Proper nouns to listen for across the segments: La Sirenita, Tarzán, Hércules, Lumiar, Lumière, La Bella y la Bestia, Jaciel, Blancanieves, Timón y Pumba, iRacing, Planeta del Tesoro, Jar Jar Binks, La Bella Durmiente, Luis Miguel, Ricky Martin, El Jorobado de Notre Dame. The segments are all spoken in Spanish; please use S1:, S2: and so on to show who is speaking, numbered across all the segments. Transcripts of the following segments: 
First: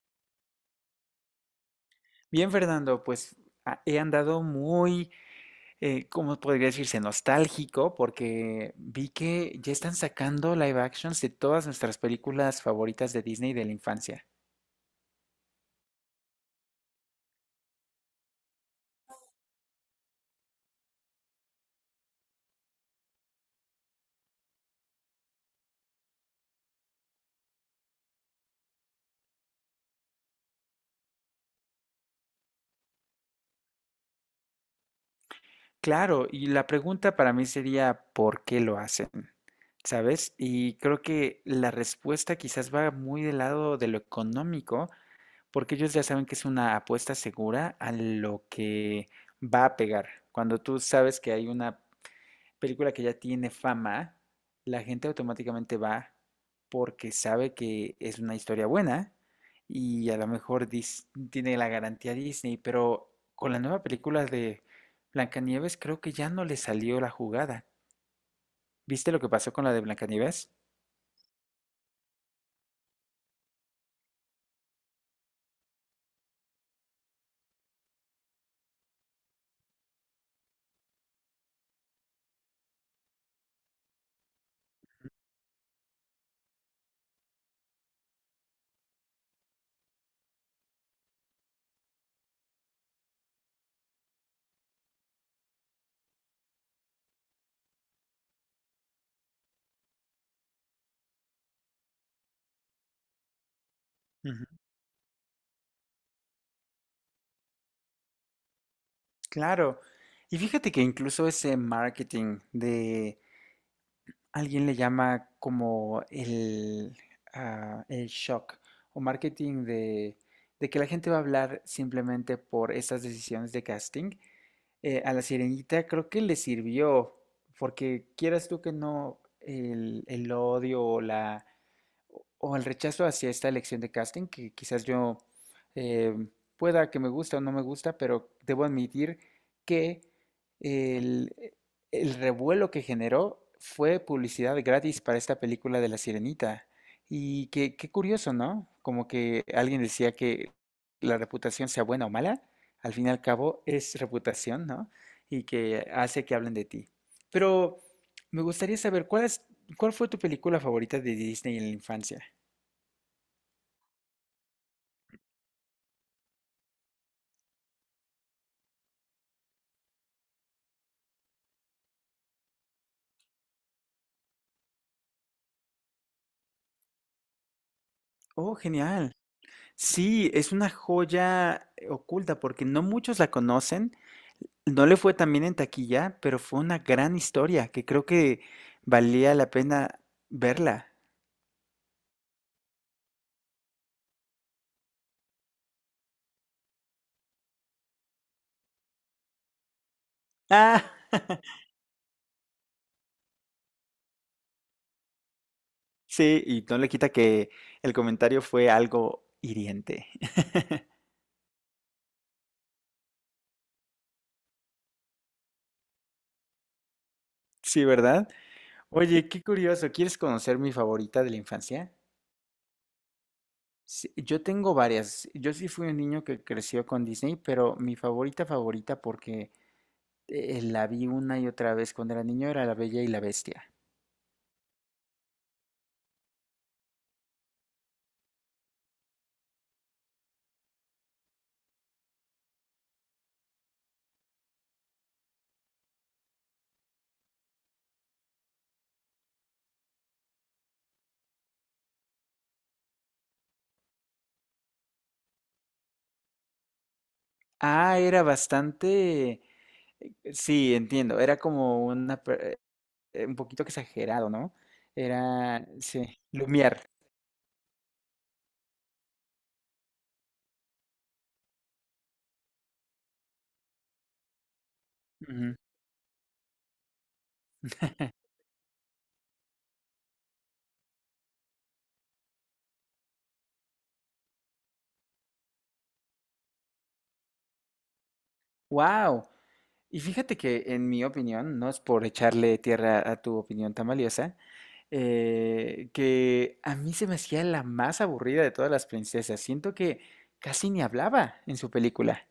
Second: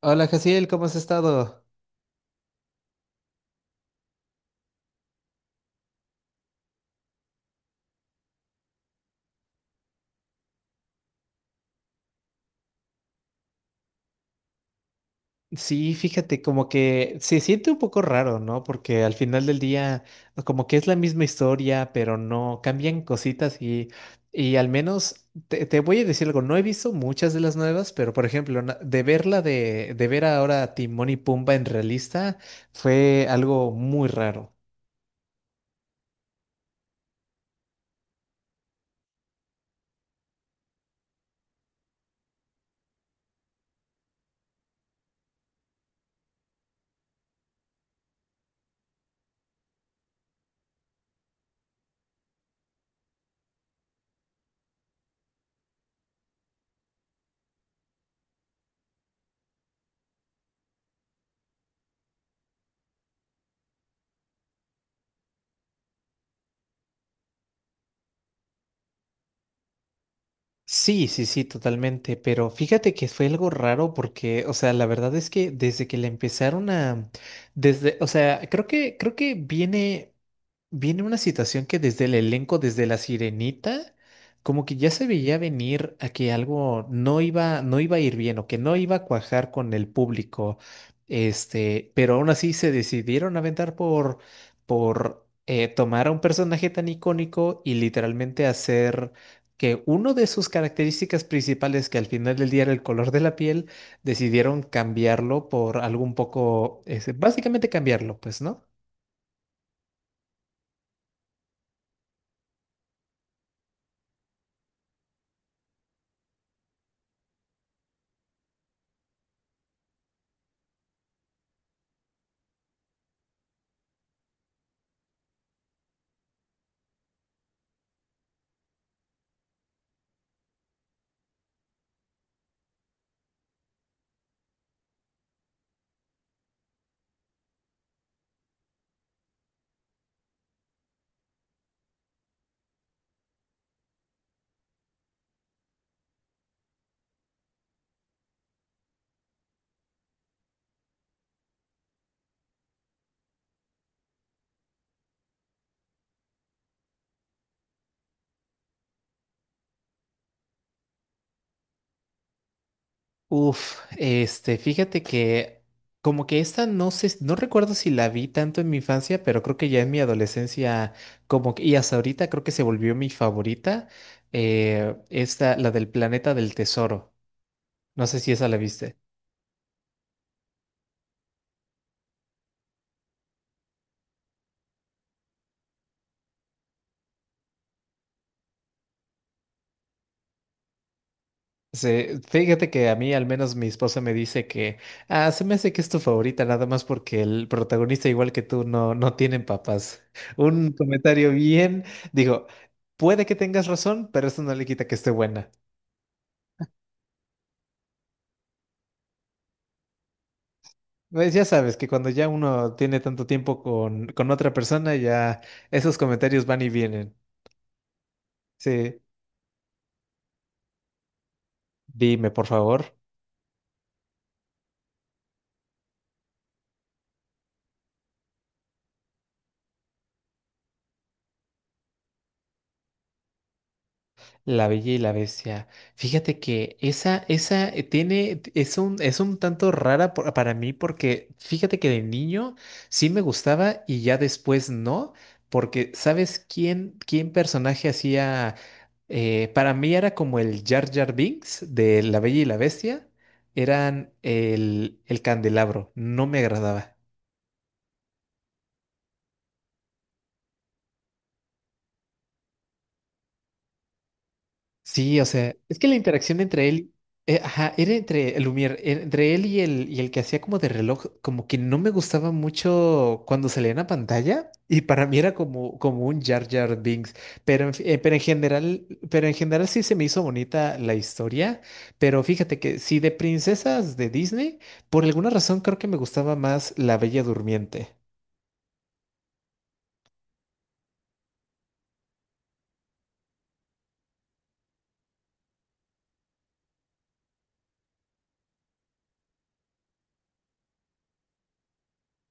S1: Hola, Jaciel, ¿cómo has estado?
S2: Bien, Fernando, pues he andado muy, ¿cómo podría decirse? Nostálgico, porque vi que ya están sacando live actions de todas nuestras películas favoritas de Disney de la infancia.
S1: Sí, fíjate, como que se siente un poco raro, ¿no? Porque al final del día, como que es la misma historia, pero no cambian cositas y al menos te voy a decir algo, no he visto muchas de las nuevas, pero por ejemplo, de de ver ahora a Timón y Pumba en realista fue algo muy raro.
S2: Claro, y la pregunta para mí sería, ¿por qué lo hacen? ¿Sabes? Y creo que la respuesta quizás va muy del lado de lo económico, porque ellos ya saben que es una apuesta segura a lo que va a pegar. Cuando tú sabes que hay una película que ya tiene fama, la gente automáticamente va porque sabe que es una historia buena y a lo mejor tiene la garantía Disney, pero con la nueva película de Blancanieves creo que ya no le salió la jugada. ¿Viste lo que pasó con la de Blancanieves?
S1: Sí, sí, sí, totalmente, pero fíjate que fue algo raro porque, o sea, la verdad es que desde que le empezaron a, desde, o sea, creo que viene una situación que desde el elenco, desde La Sirenita, como que ya se veía venir a que algo no iba a ir bien o que no iba a cuajar con el público. Pero aún así se decidieron aventar por tomar a un personaje tan icónico y literalmente hacer que uno de sus características principales, que al final del día era el color de la piel,
S2: Ujú.
S1: decidieron cambiarlo por algo un poco, básicamente cambiarlo, pues, ¿no?
S2: Claro. Y fíjate que incluso ese marketing de alguien le llama como el shock o marketing de que la gente va a hablar simplemente por estas decisiones de casting. A la Sirenita creo que le sirvió, porque quieras tú que no, el odio o la o el rechazo hacia esta elección de casting, que quizás yo eh, pueda que me gusta o no me gusta, pero debo admitir que el, el revuelo que generó fue publicidad gratis para esta película de La Sirenita. Y qué curioso, ¿no? Como que alguien decía que la reputación sea buena o mala, al fin y al cabo es reputación, ¿no? Y que hace que hablen de ti. Pero me gustaría saber ¿cuál fue tu película favorita de Disney en la infancia?
S1: Uf, fíjate que como que esta no sé, no recuerdo si la vi tanto en mi infancia, pero creo que ya en mi adolescencia, como que, y hasta ahorita creo que se volvió mi favorita, esta, la del planeta del tesoro. No sé si esa
S2: Oh,
S1: la viste.
S2: genial. Sí, es una joya oculta porque no muchos la conocen. No le fue tan bien en taquilla, pero fue una gran historia que creo que valía la pena verla.
S1: Fíjate que a mí, al menos mi esposa me dice que, se me hace que es tu favorita, nada más porque el protagonista, igual que tú, no, no tienen papás. Un
S2: Ah,
S1: comentario bien, digo, puede que tengas razón, pero eso no le quita que esté buena.
S2: sí, y no le quita que el comentario fue algo hiriente.
S1: Pues ya sabes que cuando ya uno tiene tanto tiempo con otra persona, ya esos comentarios van y vienen.
S2: Sí, ¿verdad?
S1: Sí,
S2: Oye, qué curioso. ¿Quieres conocer mi favorita de la infancia?
S1: dime, por favor.
S2: Sí, yo tengo varias. Yo sí fui un niño que creció con Disney, pero mi favorita favorita porque la vi una y otra vez cuando era niño era La Bella y la Bestia.
S1: La Bella y la Bestia. Fíjate que esa tiene, es un tanto rara para mí porque fíjate que de niño sí me gustaba y ya después no, porque ¿sabes quién personaje hacía? Para mí era como el Jar Jar Binks de La Bella y la Bestia, eran el candelabro, no me agradaba.
S2: Ah, era bastante. Sí, entiendo. Era como un poquito exagerado, ¿no?
S1: Sí, o sea,
S2: Era.
S1: es que la
S2: Sí,
S1: interacción entre
S2: Lumiar.
S1: él, ajá, era entre el Lumière, era entre él y y el que hacía como de reloj, como que no me gustaba mucho cuando salía en la pantalla y para mí era como, como un Jar Jar Binks, pero pero pero en general sí se me hizo bonita la historia, pero fíjate que si de princesas de Disney, por alguna razón creo que me gustaba más La Bella Durmiente.
S2: Wow. Y fíjate que en mi opinión, no es por echarle tierra a tu opinión tan valiosa, que a mí se me hacía la más aburrida de todas las princesas. Siento que casi ni hablaba en su película.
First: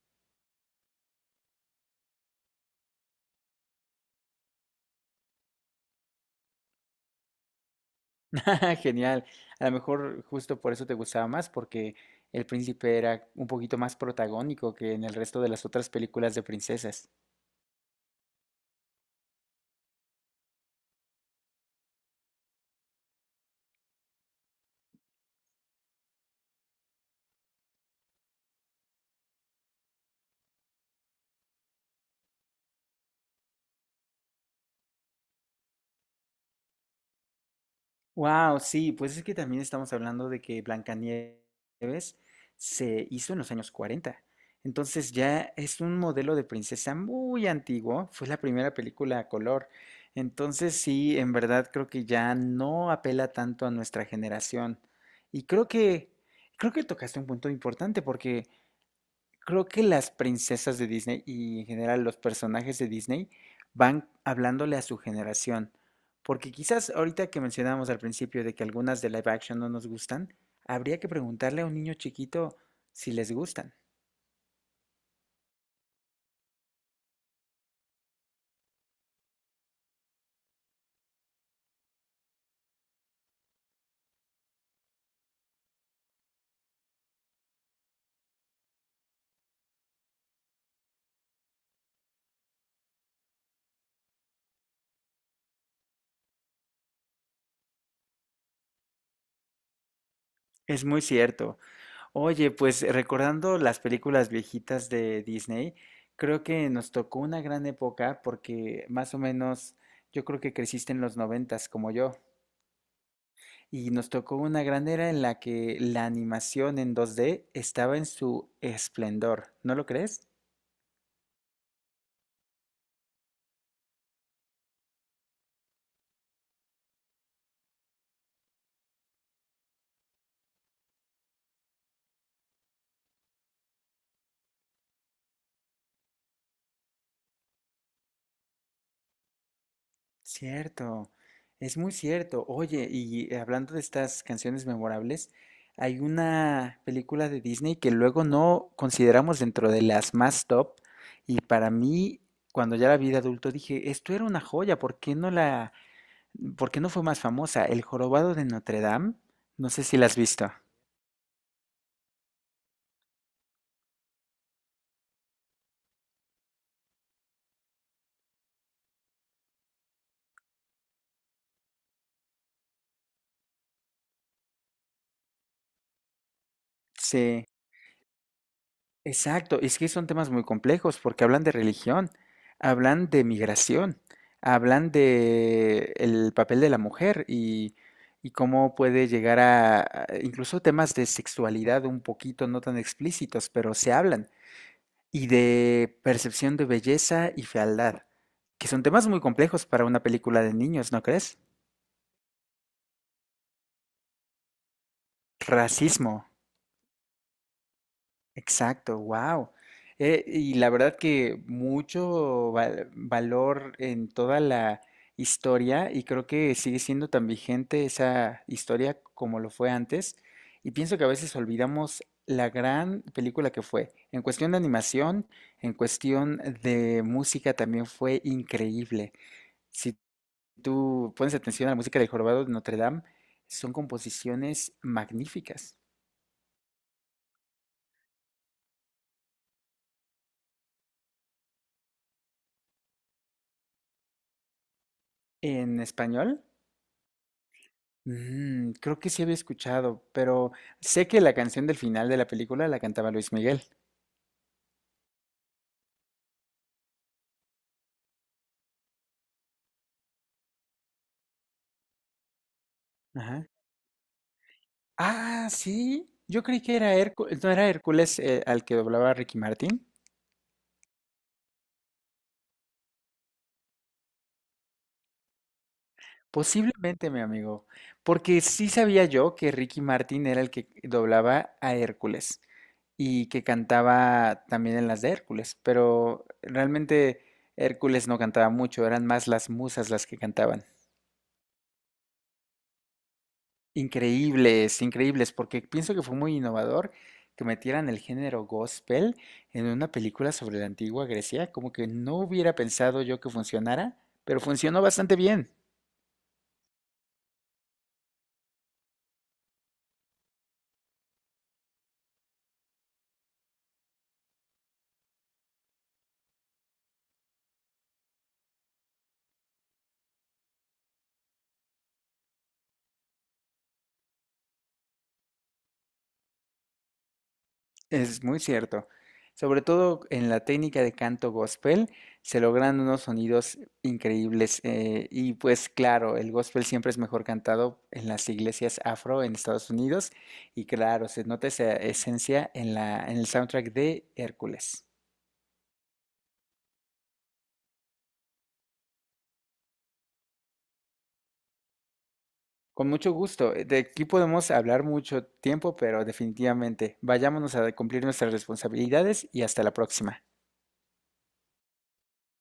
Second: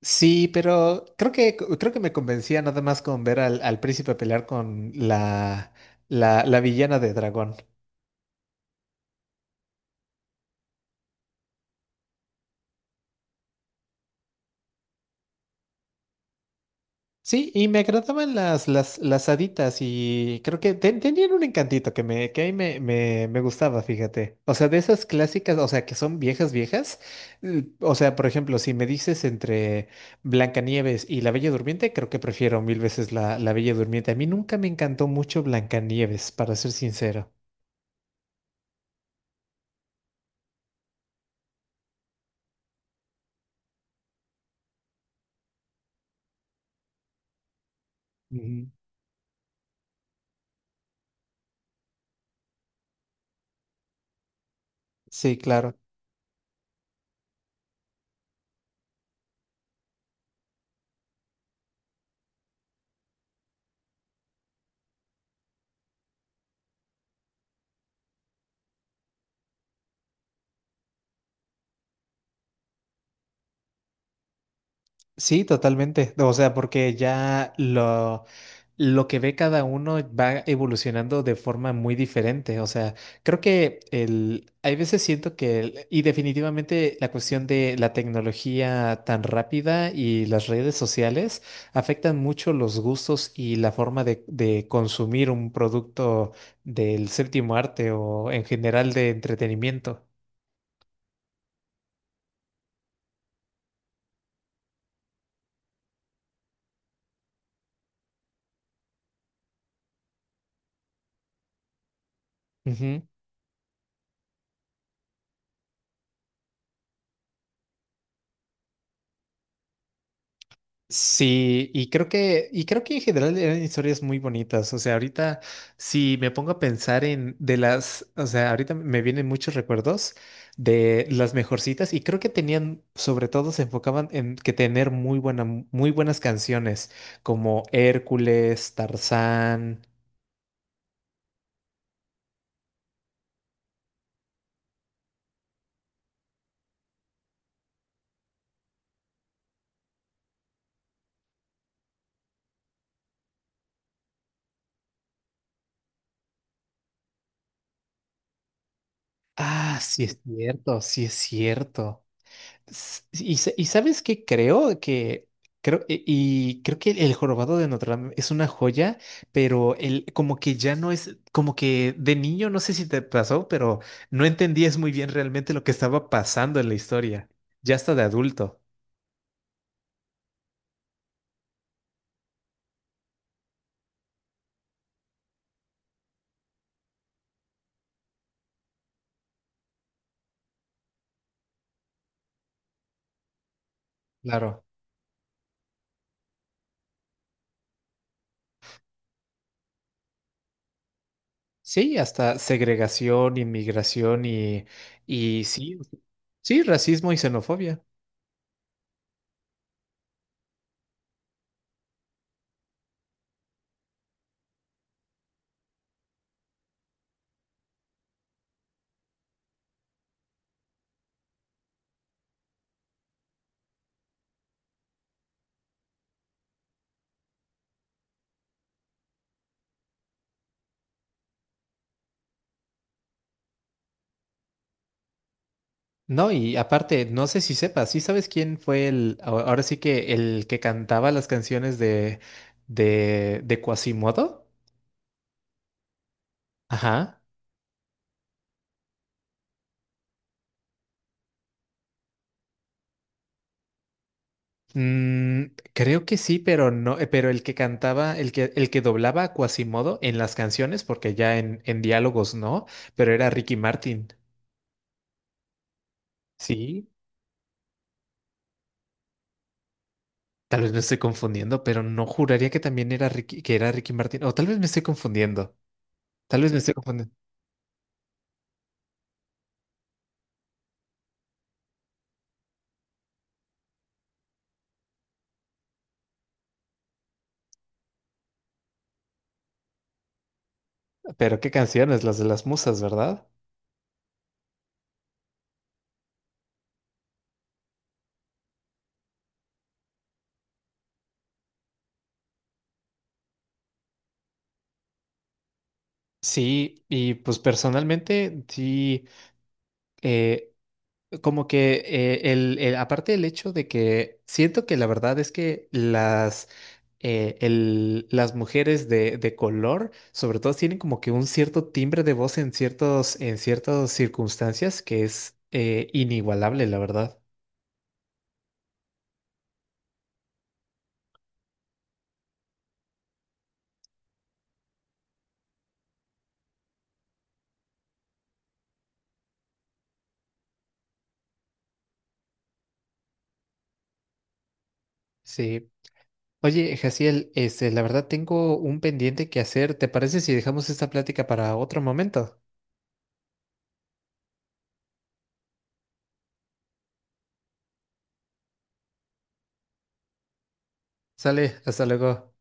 S1: Sí, pero creo que me convencía nada más con ver al príncipe pelear con la villana de dragón.
S2: Jaja, genial. A lo mejor justo por eso te gustaba más, porque el príncipe era un poquito más protagónico que en el resto de las otras películas de princesas.
S1: Sí, y me agradaban las haditas y creo que tenían un encantito que a me gustaba, fíjate. O sea, de esas clásicas, o sea, que son viejas, viejas. O sea, por ejemplo, si me dices entre Blancanieves y La Bella Durmiente, creo que prefiero mil veces la Bella Durmiente. A mí nunca me encantó mucho Blancanieves, para ser sincero.
S2: Wow, sí, pues es que también estamos hablando de que Blancanieves se hizo en los años 40. Entonces ya es un modelo de princesa muy antiguo, fue la
S1: Ujú.
S2: primera película a color. Entonces sí, en verdad creo que ya no apela tanto a nuestra generación.
S1: Sí,
S2: Y creo
S1: claro.
S2: que creo que tocaste un punto importante porque creo que las princesas de Disney y en general los personajes de Disney van hablándole a su generación. Porque quizás ahorita que mencionábamos al principio de que algunas de live action no nos gustan, habría que preguntarle a un niño chiquito si les gustan.
S1: Sí, totalmente. O sea, lo que ve cada uno va evolucionando de forma muy diferente. O sea, creo que hay veces siento y definitivamente la cuestión de la tecnología tan rápida y las redes sociales afectan mucho los gustos y la forma de consumir un producto del séptimo arte o en general de entretenimiento.
S2: Es muy cierto. Oye, pues recordando las películas viejitas de Disney, creo que nos tocó una gran época porque más o menos yo creo que creciste en los 90 como yo. Y nos tocó una gran era en la que la animación en 2D estaba en su esplendor, ¿no lo crees?
S1: Sí, y creo que en general eran historias muy bonitas. O sea, ahorita si me pongo a pensar en de las, o sea, ahorita me vienen muchos recuerdos de las mejorcitas y creo que tenían, sobre todo se enfocaban en que tener muy muy buenas canciones como Hércules, Tarzán.
S2: Cierto, es muy cierto. Oye, y hablando de estas canciones memorables, hay una película de Disney que luego no consideramos dentro de las más top, y para mí, cuando ya la vi de adulto, dije, esto era una joya, ¿por qué no fue más famosa? El Jorobado de Notre Dame, no
S1: Ah,
S2: sé si
S1: sí
S2: la has
S1: es
S2: visto.
S1: cierto, sí es cierto. Y sabes qué creo que creo y creo que el jorobado de Notre Dame es una joya, pero el como que ya no es como que de niño no sé si te pasó, pero no entendías muy bien realmente lo que estaba pasando en la historia,
S2: Sí.
S1: ya hasta de adulto.
S2: Exacto, es que son temas muy complejos porque hablan de religión, hablan de migración, hablan de el papel de la mujer y cómo puede llegar a, incluso temas de sexualidad un poquito no tan explícitos, pero se hablan,
S1: Claro.
S2: y de percepción de belleza y fealdad, que son temas muy complejos para una película de niños, ¿no crees?
S1: Sí, hasta segregación, inmigración y sí,
S2: Racismo.
S1: sí, racismo y xenofobia.
S2: Exacto, wow. Y la verdad que mucho valor en toda la historia y creo que sigue siendo tan vigente esa historia como lo fue antes. Y pienso que a veces olvidamos la gran película que fue. En cuestión de animación, en cuestión de música también fue increíble. Si tú pones atención a la música del Jorobado de Notre Dame, son composiciones magníficas.
S1: No, y aparte, no sé si sepas, ¿sí sabes quién fue ahora sí que el que cantaba las canciones de Quasimodo?
S2: En español.
S1: Ajá.
S2: Creo que sí había escuchado, pero sé que la canción del final de la película la cantaba Luis Miguel.
S1: Mm, creo que sí, pero no, pero el que cantaba, el que doblaba a Quasimodo en las canciones, porque ya en diálogos no, pero era
S2: Ajá.
S1: Ricky Martin.
S2: Ah, sí. Yo creí que
S1: Sí,
S2: era Hércules, no era Hércules al que doblaba Ricky Martin.
S1: tal vez me estoy confundiendo, pero no juraría que también era que era Ricky Martin, o tal vez me estoy confundiendo, tal vez me estoy
S2: Posiblemente,
S1: confundiendo,
S2: mi amigo, porque sí sabía yo que Ricky Martin era el que doblaba a Hércules y que cantaba también en las de Hércules, pero realmente Hércules no cantaba mucho, eran más las musas las que cantaban.
S1: pero qué canciones, las de las musas, ¿verdad?
S2: Increíbles, increíbles, porque pienso que fue muy innovador que metieran el género gospel en una película sobre la antigua Grecia, como que no hubiera pensado yo que funcionara, pero funcionó bastante bien.
S1: Sí, y pues personalmente, sí, eh, como que el- aparte del hecho de que siento que la verdad es que las mujeres de color, sobre todo, tienen como que un cierto timbre de voz en en ciertas circunstancias que es inigualable, la verdad.
S2: Es muy cierto. Sobre todo en la técnica de canto gospel se logran unos sonidos increíbles. Y pues claro, el gospel siempre es mejor cantado en las iglesias afro en Estados Unidos. Y claro, se nota esa esencia en la, en el soundtrack de Hércules.
S1: Sí. Oye, Jaciel, la verdad tengo un pendiente que hacer. ¿Te parece si dejamos esta plática para otro momento?
S2: Con mucho gusto. De aquí podemos hablar mucho tiempo, pero definitivamente vayámonos a cumplir nuestras responsabilidades y hasta la próxima.
S1: Sale, hasta luego.